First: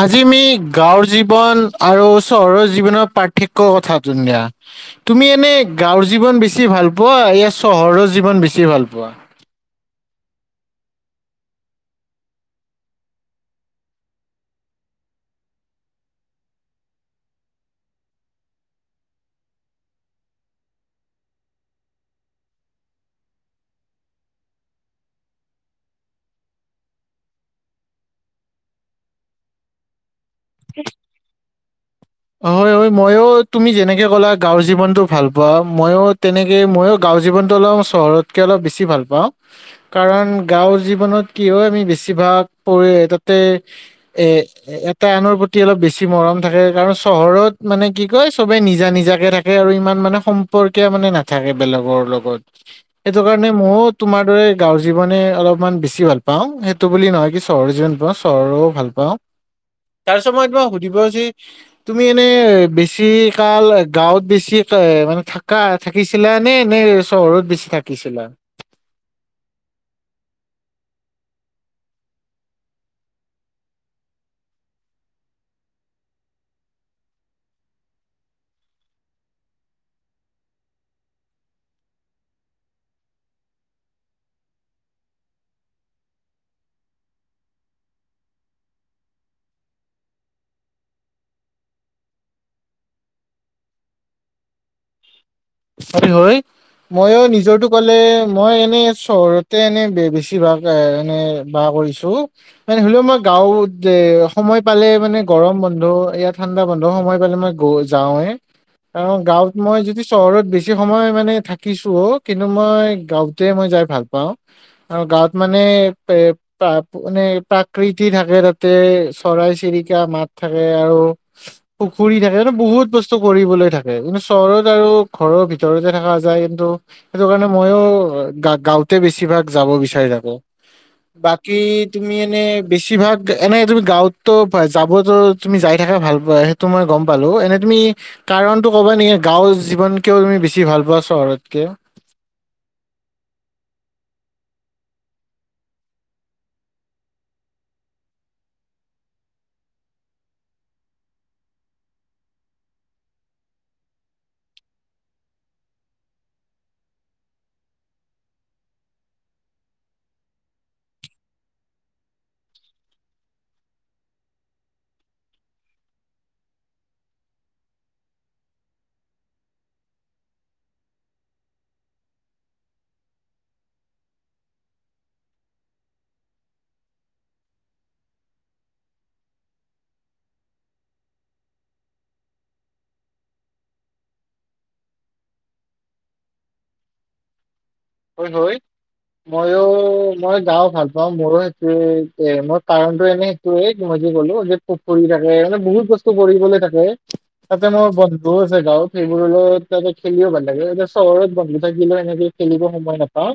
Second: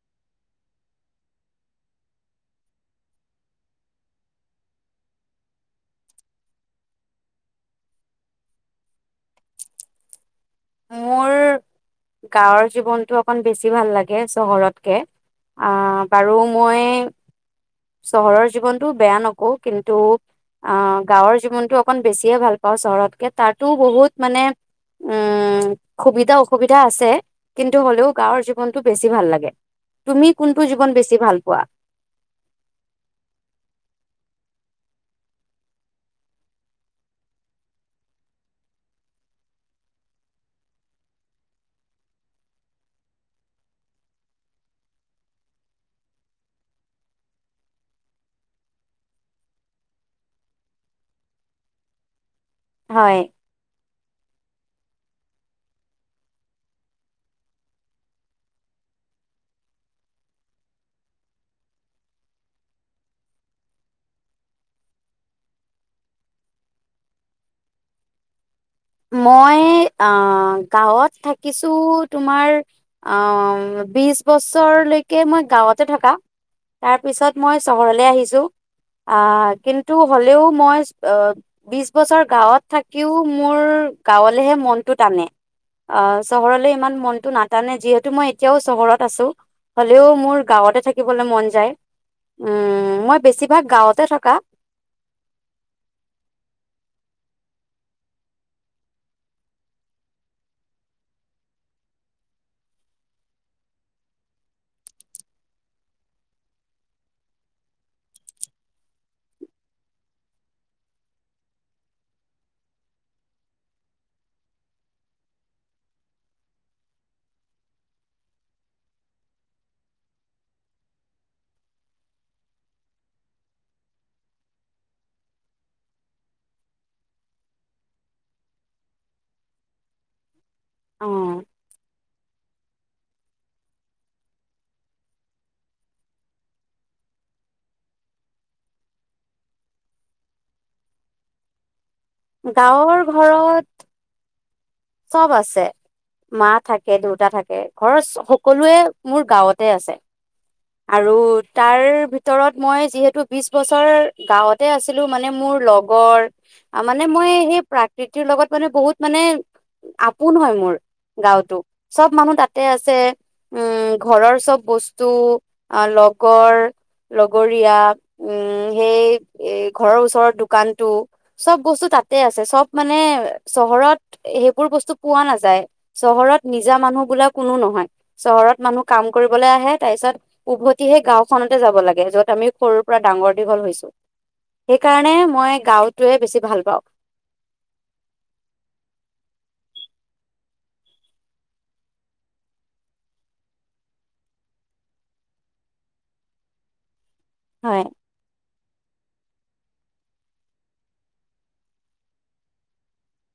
আজি মমি গাঁৱৰ জীৱন আৰু চহৰৰ জীৱনৰ পাৰ্থক্য কথাটো দিয়া তুমি এনে গাঁৱৰ জীৱন বেছি ভাল পোৱা ই চহৰৰ জীৱন বেছি ভাল পোৱা মোৰ গাঁৱৰ জীৱনটো অকণ বেছি ভাল লাগে চহৰতকে আহ বাৰু মই চহৰৰ জীৱনটো বেয়া নকওঁ কিন্তু আহ গাঁৱৰ জীৱনটো অকণ বেছিয়ে ভাল পাওঁ চহৰতকে তাতো বহুত মানে উম সুবিধা অসুবিধা আছে কিন্তু হ'লেও গাঁৱৰ জীৱনতটো বেছি ভাল লাগে তুমি কোনটো জীৱন বেছি ভাল পোৱা হয় হয় ময়ো তুমি যেনেকে কলা গাঁৱৰ জীৱনটো ভাল পোৱা মইো তেনেকে ময়ো গাঁৱৰ জীৱনটো অলপ চহৰতকে অলপ বেছি ভাল পাওঁ কাৰণ গাঁওৰ জীৱনত কি হয় আমি বেছিভাগ প তাতে এ এটা আনৰ প্ৰতি অলপ বেছি মৰম থাকে কাৰণ চহৰত মানে কি কয় চবে নিজা নিজাকে থাকে আৰু ইমান মানে সম্পৰ্কীয় মানে নাথাকে বেলেগৰ লগত হয় সেইটো কাৰণে মওত তোমাৰ দৰে গাঁৱৰ জীৱনে অলপমান বেছি ভাল পাওঁ সেইটো বুলি নহয় কি চহৰৰ জীৱন পাওঁ চহৰো ভাল পাওঁ তাৰপাছত মই তোমাক সুধিব যি তুমি এনে বেছি কাল গাঁৱত বেছি মানে থাকা থাকিছিলা নে চহৰত বেছি থাকিছিলা মই অ গাঁৱত থাকিছো তোমাৰ অ বিশ বছৰলৈকে মই গাঁৱতে থকা তাৰপিছত মই চহৰলে আহিছো অ কিন্তু হ'লেও মই বিশ বছৰ গাঁৱত থাকিও মোৰ গাঁৱলেহে মনটো টানে অ চহৰলৈ ইমান মনটো নাটানে যিহেতু মই এতিয়াও চহৰত আছো হ'লেও মোৰ গাঁৱতে থাকিবলৈ মন যায় উম মই বেছিভাগ গাঁৱতে থকা ক্ষতি হয় মইও নিজৰটো ক'লে মই এনে চহৰতে এনে বেছিভাগ এনে বাহ কৰিছো মানে হ'লেও মই গাঁৱত সময় পালে মানে গৰম বন্ধ এয়া ঠাণ্ডা বন্ধ সময় পালে মই যাওঁৱে কাৰণ গাঁৱত মই যদি চহৰত বেছি সময় মানে থাকিছোও অ কিন্তু মই গাঁওঁতে মই যাই ভাল পাওঁ আৰু গাঁৱত মানে প্ৰাকৃতি থাকে তাতে চৰাই চিৰিকা মাত থাকে আৰু পুখুৰী থাকে বহুত বস্তু কৰিবলৈ থাকে কিন্তু চহৰত আৰু ঘৰৰ ভিতৰতে থকা যায় কিন্তু সেইটো কাৰণে মইও গাওঁতে বেছিভাগ যাব বিচাৰি থাকো অ বাকী তুমি এনে বেছিভাগ এনে তুমি গাঁৱতো যাবতো তুমি যাই থাকে ভাল পোৱা সেইটো মই গম পালো এনে তুমি কাৰনটো ক'বা নেকি গাঁওৰ জিৱন কিয় তুমি বেছি ভাল পোৱা চহৰতকে গাঁৱৰ ঘৰত চব আছে মা থাকে দেউতা থাকে ঘৰৰ সকলোৱে মোৰ গাঁৱতে আছে আৰু তাৰ ভিতৰত মই যিহেতু বিশ বছৰ গাঁৱতে আছিলো মানে মোৰ লগৰ মানে মই সেই প্ৰাকৃতিৰ লগত মানে বহুত মানে আপোন হয় মোৰ গাঁওতো চব মানুহ তাতে আছে উম ঘৰৰ চব বস্তু লগৰ লগৰীয়া উম সেই ঘৰৰ ওচৰত দোকানটো চব বস্তু তাতে আছে চব মানে চহৰত সেইবোৰ বস্তু পোৱা নাযায় চহৰত নিজা মানুহ বোলা কোনো নহয় চহৰত মানুহ কাম কৰিবলৈ আহে তাৰ পিছত উভতিহে গাওখনতে যাব লাগে যত আমি সৰুৰ পৰা ডাঙৰ দীঘল হৈছো সেইকাৰণে মই গাওঁটোৱে বেছি ভাল পাওঁ হয় হয় মইও মই গাও ভাল পাওঁ মোৰো সেইটোয়ে মই কাৰণটোো এনে সেইটোয়ে মই যে কলো যে পুখুৰী থাকে মানে বহুত বস্তু কৰিবলৈ থাকে তাতে হয় মোৰ বন্ধু আছে গাঁওত সেইবোৰলৈ তাতে খেলিও ভাল লাগে এতিয়া চহৰত বন্ধু থাকিলেও সেনেকে খেলিব গম নাপাও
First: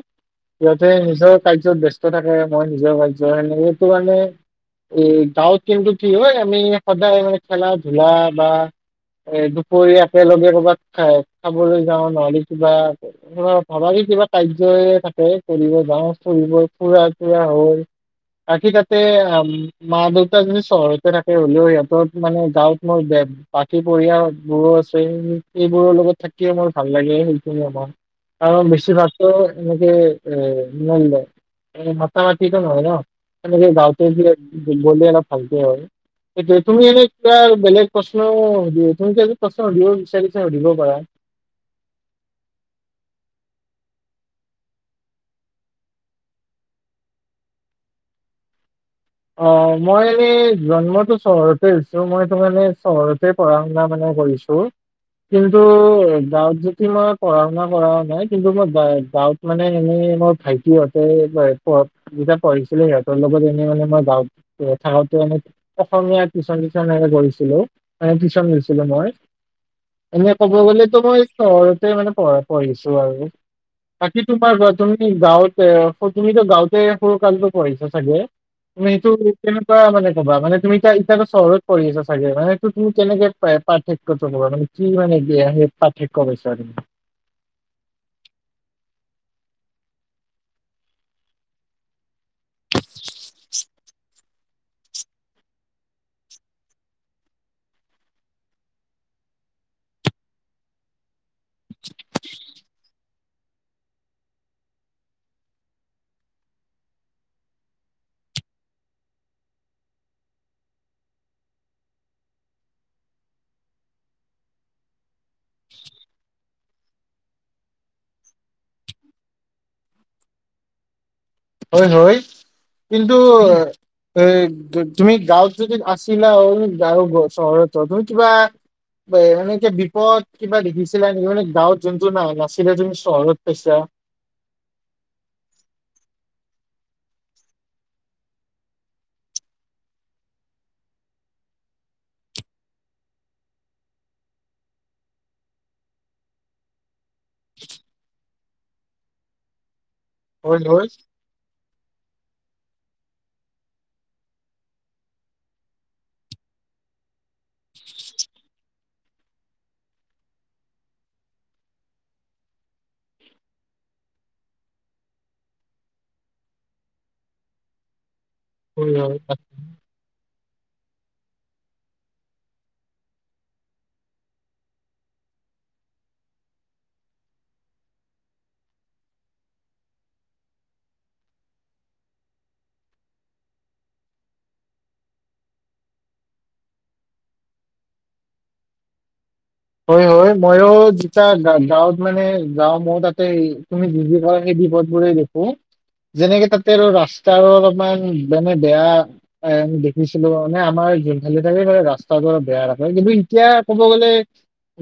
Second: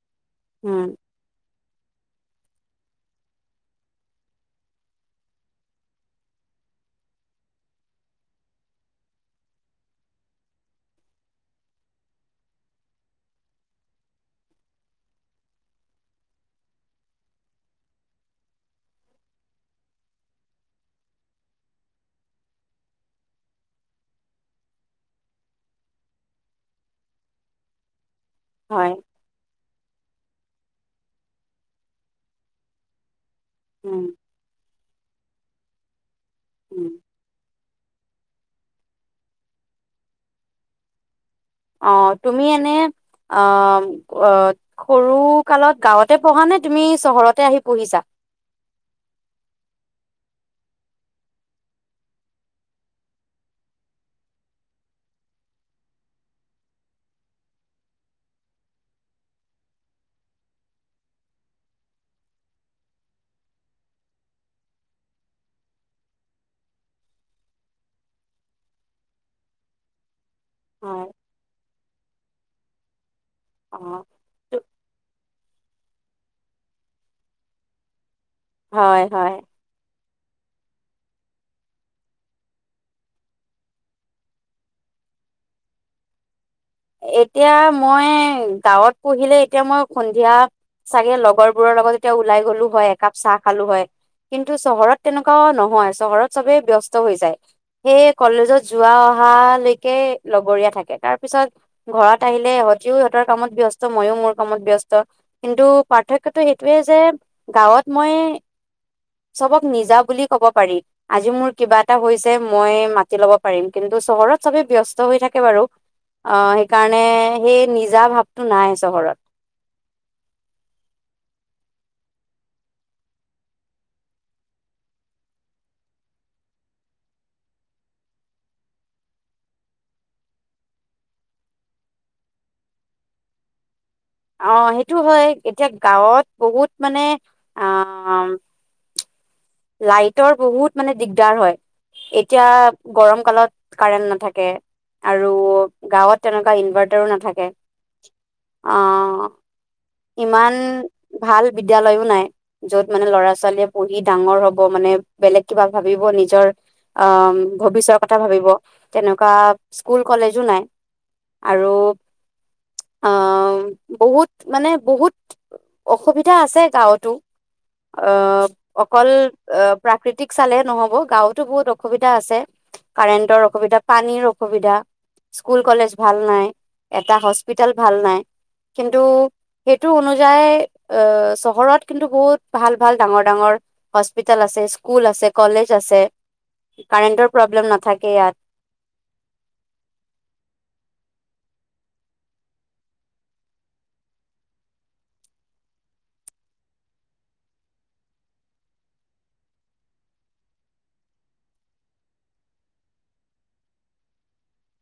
উম সয়াতে নিজৰ কাৰ্যত ব্য্স্ত থাকে মই নিজৰ কাৰ্যৰ কাৰে এইটো মানে এই গাঁৱত কিন্তু কি হয় আমি সদায় মানে খেলা ধূলা বা এ দুপৰীয়া একেলগে কৰ'ৰবাত খাই খাবলৈ যাওঁ নহলে কিবা ভবাি কিবা কাৰ্যয় থাকে কৰিব যাওঁ ফুৰিব ফুৰা চুৰা হৈ বাকী তাতে মা দেউতা যদি চহৰতে থাকে হলেও সিহঁতৰ মানে গাঁৱত মোৰ বাকী পঢ়িয় বোৰো আছে সেইবোৰৰ লগত থাকিয়ে মোৰ ভাল লাগে সেইখিনিয়ে মই আৰু হয় বেছি ভাগ এনেক ন মত মটিট নো ন সে গাঁওঁতে উম বলে ন আককি হয় উম তুমি এনে কিবা বেলেগ প্ৰশ্ন সুধ তুমি প্ৰশ্ন সুধিব বিচাৰিছ সুধিবও পাৰা অ তুমি এনে আহ আহ সৰু কালত গাঁৱতে পঢ়া নে তুমি চহৰতে আহি পঢ়িছা অ মই এনেই জন্মটো চহৰতে হৈছো মইতো মানে চহৰতে পঢ়া শুনা মানে কৰিছো কিন্তু গাঁৱত যদি মই পঢ়া শুনা কৰা নাই কিন্তু মই গাঁৱত মানে এনেই মোৰ ভাইটিহঁতে যেতিয়া পঢ়িছিলো সিহঁতৰ লগত এনে মানে মই থাক অসমীয়া টিউচন নিচন কৰিছিলো ম টিউচন লৈছিলো মই এনে ক'ব গ'লেতো হয়, মই চ মানে পঢ়ি পঢ়িছো আৰু অ', বাকী তোমাৰ তুমি গাঁৱত তুমি ত গাঁওঁতে ফৰু কালটো পোৱাইচ চাগয়? তুমি হয়, এইটো হয়। কেনেকুৱা মানে ক'বা মানে তুমি এতিয়া এতিয়াতো চহৰত পঢ়ি আছা চাগে, মানে সেইটো তুমি কেনেকে পাৰ্থক্যটো‌ কবা? মানে কি মানে কি আ সেই পাৰ্থক্য পাইছা তুমি? এতিয়া মই গাঁৱত পঢ়িলে এতিয়া মই সন্ধিয়া চাগে লগৰবোৰৰ লগত এতিয়া ওলাই গলো হয়, একাপ চাহ খালো হয়। কিন্তু চহৰত তেনেকুৱা‌ নহয়, চহৰত চবেই ব্যস্ত হৈ যায়। সেই কলেজত যোৱা অহালৈকে লগৰীয়া থাকে, তাৰ পিছত [unintelligible] ‌ কামত ব্যস্ত মইও মোৰ কামত ব্যস্ত, কিন্তু পাৰ্থক্যটো সেইটোৱে যে গাঁৱত মই চবক নিজা বুলি কব পাৰি, আজি মোৰ কিবা এটা হৈছে মই মাতি লব পাৰিম, কিন্তু চহৰত চবে ব্যস্ত হৈ থাক কে বাৰু সেইকাৰণে সেই নিজা ভাৱটো নাই চহৰত হয় হয়, কিন্তু এই তুমি গাঁৱত যদি আছিলা আৰু গাঁৱত [unintelligible] চহৰত চোৱা, তুমি কিবা এ এনেকে বিপদ কিবা দেখিছিলা নেকি মানে গাঁৱত জোনটো নাছিলে তুমি চহৰত পাইছা? অ, সেইটো হয়। এতিয়া গাঁৱত বহুত মানে অ' লাইটৰ বহুত মানে দিগদাৰ হয়। এতিয়া গৰম কালত কাৰেণ্ট নাথাকে, আৰু গাঁৱত তেনেকুৱা ইনভাৰ্টাৰো নাথাকে, অ' ইমান হয় হয় ভাল বিদ্যালয়ত নাই। য'ত মানে ল'ৰা-ছোৱালীৱে পঢ়ি ডাঙৰ হ'ব মানে, বেলেগ কিবা ভাবিব নিজৰ অ' ভৱিষ্যৰ কথা ভাবিব, তেনেকুৱা স্কুল কলেজো নাই আৰু আহ বহুত মানে বহুত অসুবিধা আছে গাঁৱতো হয় অকল হয় এ প্ৰাকৃতিক চালে নহ'ব গাঁৱতো বহুত অসুবিধা আছে। কাৰেণ্টৰ অসুবিধা, পানীৰ অসুবিধা, স্কুল কলেজ ভাল নাই, এটা হস্পিতেল ভাল নাই, কিন্তু সেইটো অনুযায়ী চহৰত কিন্তু বহুত ভাল ভাল ডাঙৰ ডাঙৰ হস্পিতেল আছে, স্কুল আছে, কলেজ আছে, কাৰেন্টৰ প্ৰব্লেম নাথাকে ইয়াত। হয়, হয়। মইও যেতিয়া গাঁৱত মানে যাওঁ, মও তাতে তুমি যিবোৰ [unintelligible] সেই বিপদ বোৰে দেখোঁ। যেনেকে তাতে আৰু ৰাস্তাৰো অলপমান মানে বেয়া এ দেখিছিলোঁ, মানে আমাৰ জোনফালে থাকে ৰাস্তাটো অলপ বেয়া থাকে, কিন্তু এতিয়া কব গ'লে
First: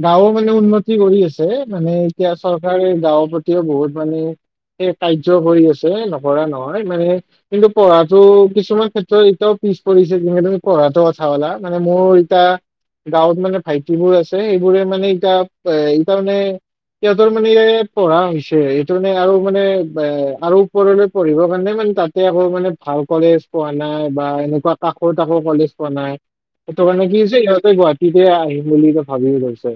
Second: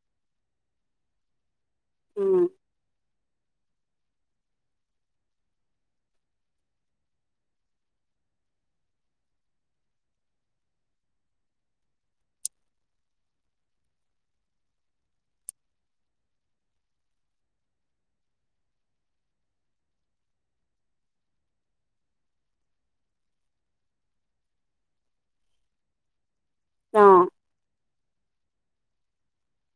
গাঁৱৰ মানে উন্নতি কৰি আছে, মানে এতিয়া উম, চৰকাৰে গাঁৱৰ প্ৰতিও বহুত মানে কাৰ্য কৰি আছে নকৰা নহয়, মানে কিন্তু পঢ়াটো কিছুমান ক্ষেত্ৰত এতিয়াও পিছ পৰিছে যেনেকে তুমি পঢ়াটো কথা কলা, মানে মোৰ এতিয়া গাঁৱত মানে ভাইটিবোৰ আছ ছে, এইবোৰে মানে এতিয়া এইকাৰণে সিহঁতৰ মানে এ পঢ়া হৈছে, এইটো মানে আৰু মানে আৰু ওপৰলৈ পঢ়িবৰ কাৰণে মানে তাতে আকৌ মানে ভাল কলেজ পোৱা নাই, বা এনেকুৱা কাষত আকৌ কলেজ পোৱা নাই, সেইটো অ কাৰণে কি হৈছে সিহঁতে গুৱাহাটীতে আহিম বুলি ভাবিব লৈছে।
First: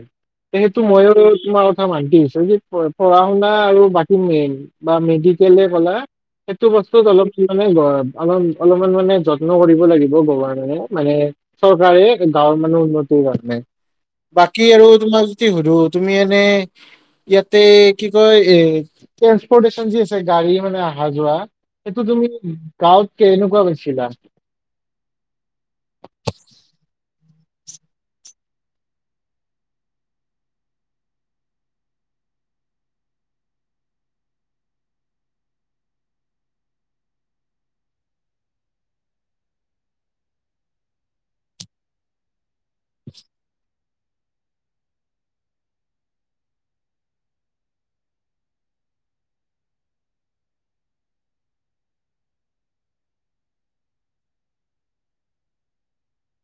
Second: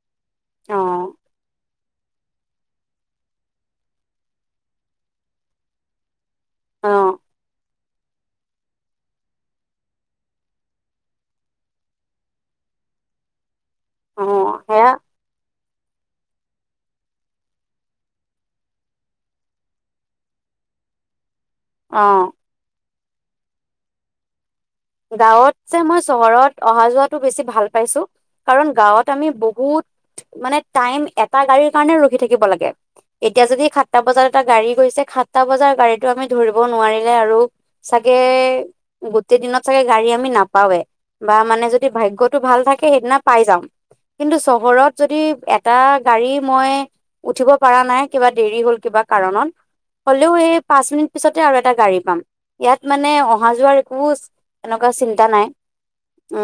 অ সেইটো‌ মই ও তোমাৰ কথাত মান্তি হৈছোঁ। যদি পঢ়া শুনা আৰু বাকী মেইন বা মেডিকেলে ক'লা সেইটো অ বস্তুত অলপ [unintelligible] অল, অলপমান মানে যত্ন কৰিব লাগিব গভৰমেনে মানে চৰকাৰে গাঁৱৰ মানে উন্নতিৰ কাৰণে অ বাকী আৰু সেয়া তোমাৰ যদি সুধো তুমি এনে ইয়াতে কি কয় এ, ট্ৰেন্সপৰ্টেচন যি আছে গাড়ী মানে আহা যোৱা সেটো অ তুমি গাঁওত কেনেকুৱা কৈছিলা গাঁৱত যে, মই চহৰত অহা যোৱাটো বেছি ভাল পাইছো কাৰণ গাঁৱত আমি বহুত মানে টাইম এটা গাড়ীৰ কাৰণে ৰখি থাকিব লাগে। এতিয়া যদি সাতটা বজাত এটা গাড়ী গৈছে সাতটা বজাৰ গাড়ীটো আমি ধৰিব নোৱাৰিলে আৰু চাগে গোটেই দিনত চাগে গাড়ী আমি নাপাওঁৱে বা মানে যদি ভাগ্যটো ভাল থাক সেইদিনা পায় যাম কিন্তু চহৰত যদি এটা গাড়ী মই উঠিব পৰা নাই কিবা দেৰি হ'ল কিবা কাৰণত হ'লেও সে পাঁচ মিনিট পিছতে আৰু এটা গাড়ী পাম ইয়াত মানে অহা যোৱাৰ একো এনেকুৱা চিন্তা নাই উ,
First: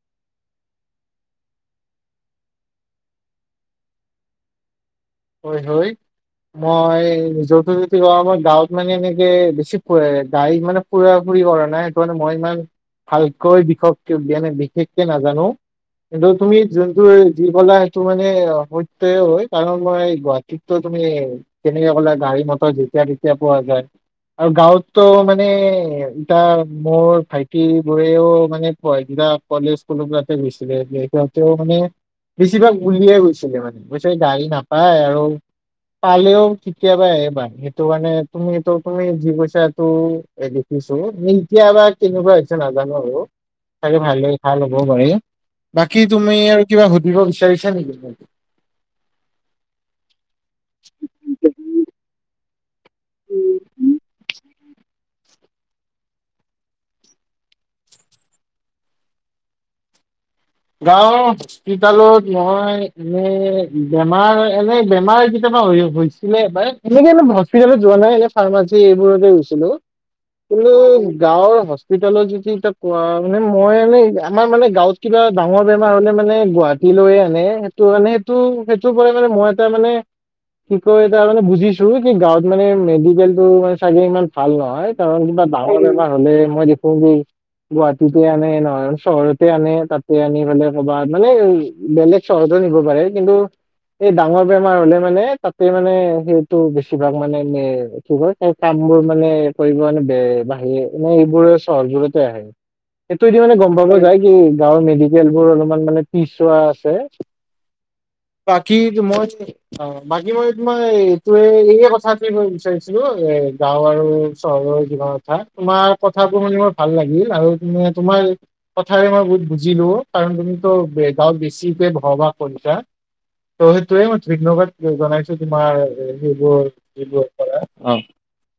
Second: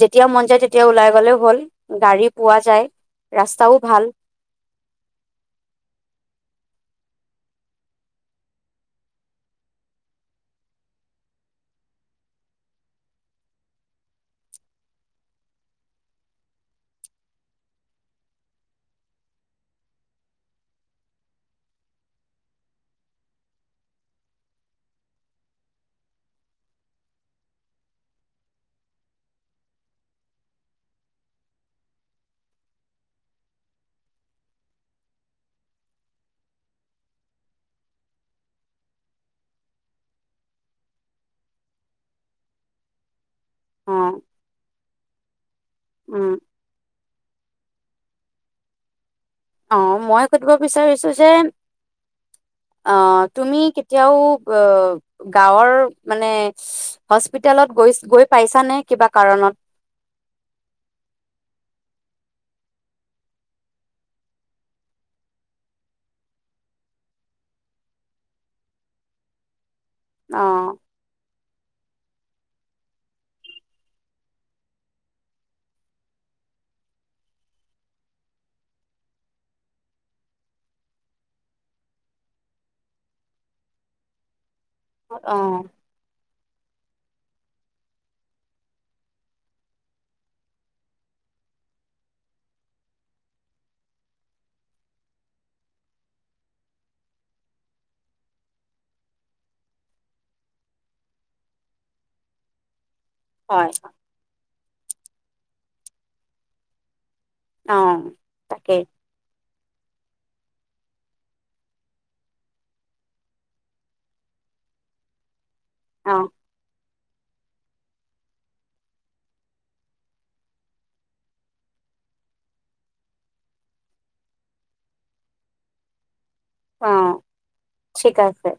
যেতিয়া মন যায় তেতিয়া ওলাই গ'লেও হ'ল গাড়ী পোৱা যায, ৰাস্তাও ভাল। হয়, হয় মই নিজৰটো যদি কওঁ মই গাঁৱত মানে এনেকে বেছি গাই মানে ফুৰা ফুৰি কৰা নাই সেইটো মানে মই ইমান ভালকৈ বিষ দিয়ানে বিশেষকে নাজানো কিন্তু তুমি যোনটো যি কলা সেইটো মানে সত্যয়ে হয়, কাৰণ মই গুৱাহাটীতো তুমি কেনেকে ক'লা গাড়ী, মটৰ যেতিয়া তেতিয়া পোৱা যায় আৰু গাঁৱতো মানে এতয়া মোৰ ভাইটি বোৰেও মানে [unintelligible] কলেজ স কাতে গৈছিলে সিহঁতেও মানে বেছিভাগ উলিয়াই গৈছিলে মানে গ গাড়ী না পাই আৰু পালেও কিতিয়াবা এবাৰ সেইটোকাৰণে তুমিটো, তুমি যি কৈছাটো দেখিছো ইতিয়াবা কেনেকুৱা হৈছে নাজানো আৰু অ চাগে ভালে, ভাল হ'ব পাৰে বাকী উম তুমি আৰু কিবা সুধিব বিচ চলচা নক অ মই সুধিব বিচাৰিছো যে অ তুমি কেতিয়াও আহ গাঁৱৰ মানে হস্পিতেলত গৈ গৈ পাইছানে কিবা কাৰণত গাঁওৰ হস্পিতালত মই এনে বেমাৰ এনে বেমাৰ কেতিয়াবা হৈছিলে বা এনেকে হস্পিতালত যোৱা নাই ফাৰ্মাচী এইবোৰতে গৈছিলো অ কিন্তু গাঁৱৰ হস্পিতালৰ য এ কোৱা মানে মই মানে আমাৰ মানে গাঁৱত কিবা ডাঙৰ বেমাৰ হলে মানে গুৱাহাটী লৈয়ে আনে সেইটো মানে সেইটো সেইটোৰ পৰা মানে মই এটা মানে কি কয় এটা মানে বুজিছো কি গাঁৱত মানে মেডিকেল টো মানে চাগে ইমান ভাল নহয় এই ত অ কিবা ডাঙৰ এমা হলে মই দেখো যেেই গুৱাহাটীতে আনে নয় চহৰতে আনে তাত আনি পেলাই কবাত মানে বেলেগ চহৰতো নিব পাৰে কিন্তু এই ডাঙৰ বেমাৰ হলে মানে তাতে মানে সেইটো বেছিভাগ মানে কি কৰে স কামবোৰ মানে কৰিবে বে বাহিৰে মে এইবোৰে চহৰবোৰতে আহে এইটো এটো মানে হয় গম পাব যায় কি য ি [unintelligible] কেল বোৰ অলপমান মানে পিছোৱা আছে অ বাকি তাকেই মজ অ বাকী মই তো মই এইটোৱে এইয়ে কথাটে মই বিচাৰিছিলো এ গাঁও আৰু চহৰৰ কিবা কথা তোমাৰ অ কথাবোৰ মানে মই ভাল লাগিল আৰু মে তোমাৰ কথাৰে মই বহুত বু বুজিলো কাৰণ তুমিতো গাঁল বেছিকে ভৰবাগ কৰিছা ত' সেইটোৱে মই ধুনগৰত জনাইছো তোমাৰ যোৰ অ যিবোৰ পৰা অ ঠিক আছে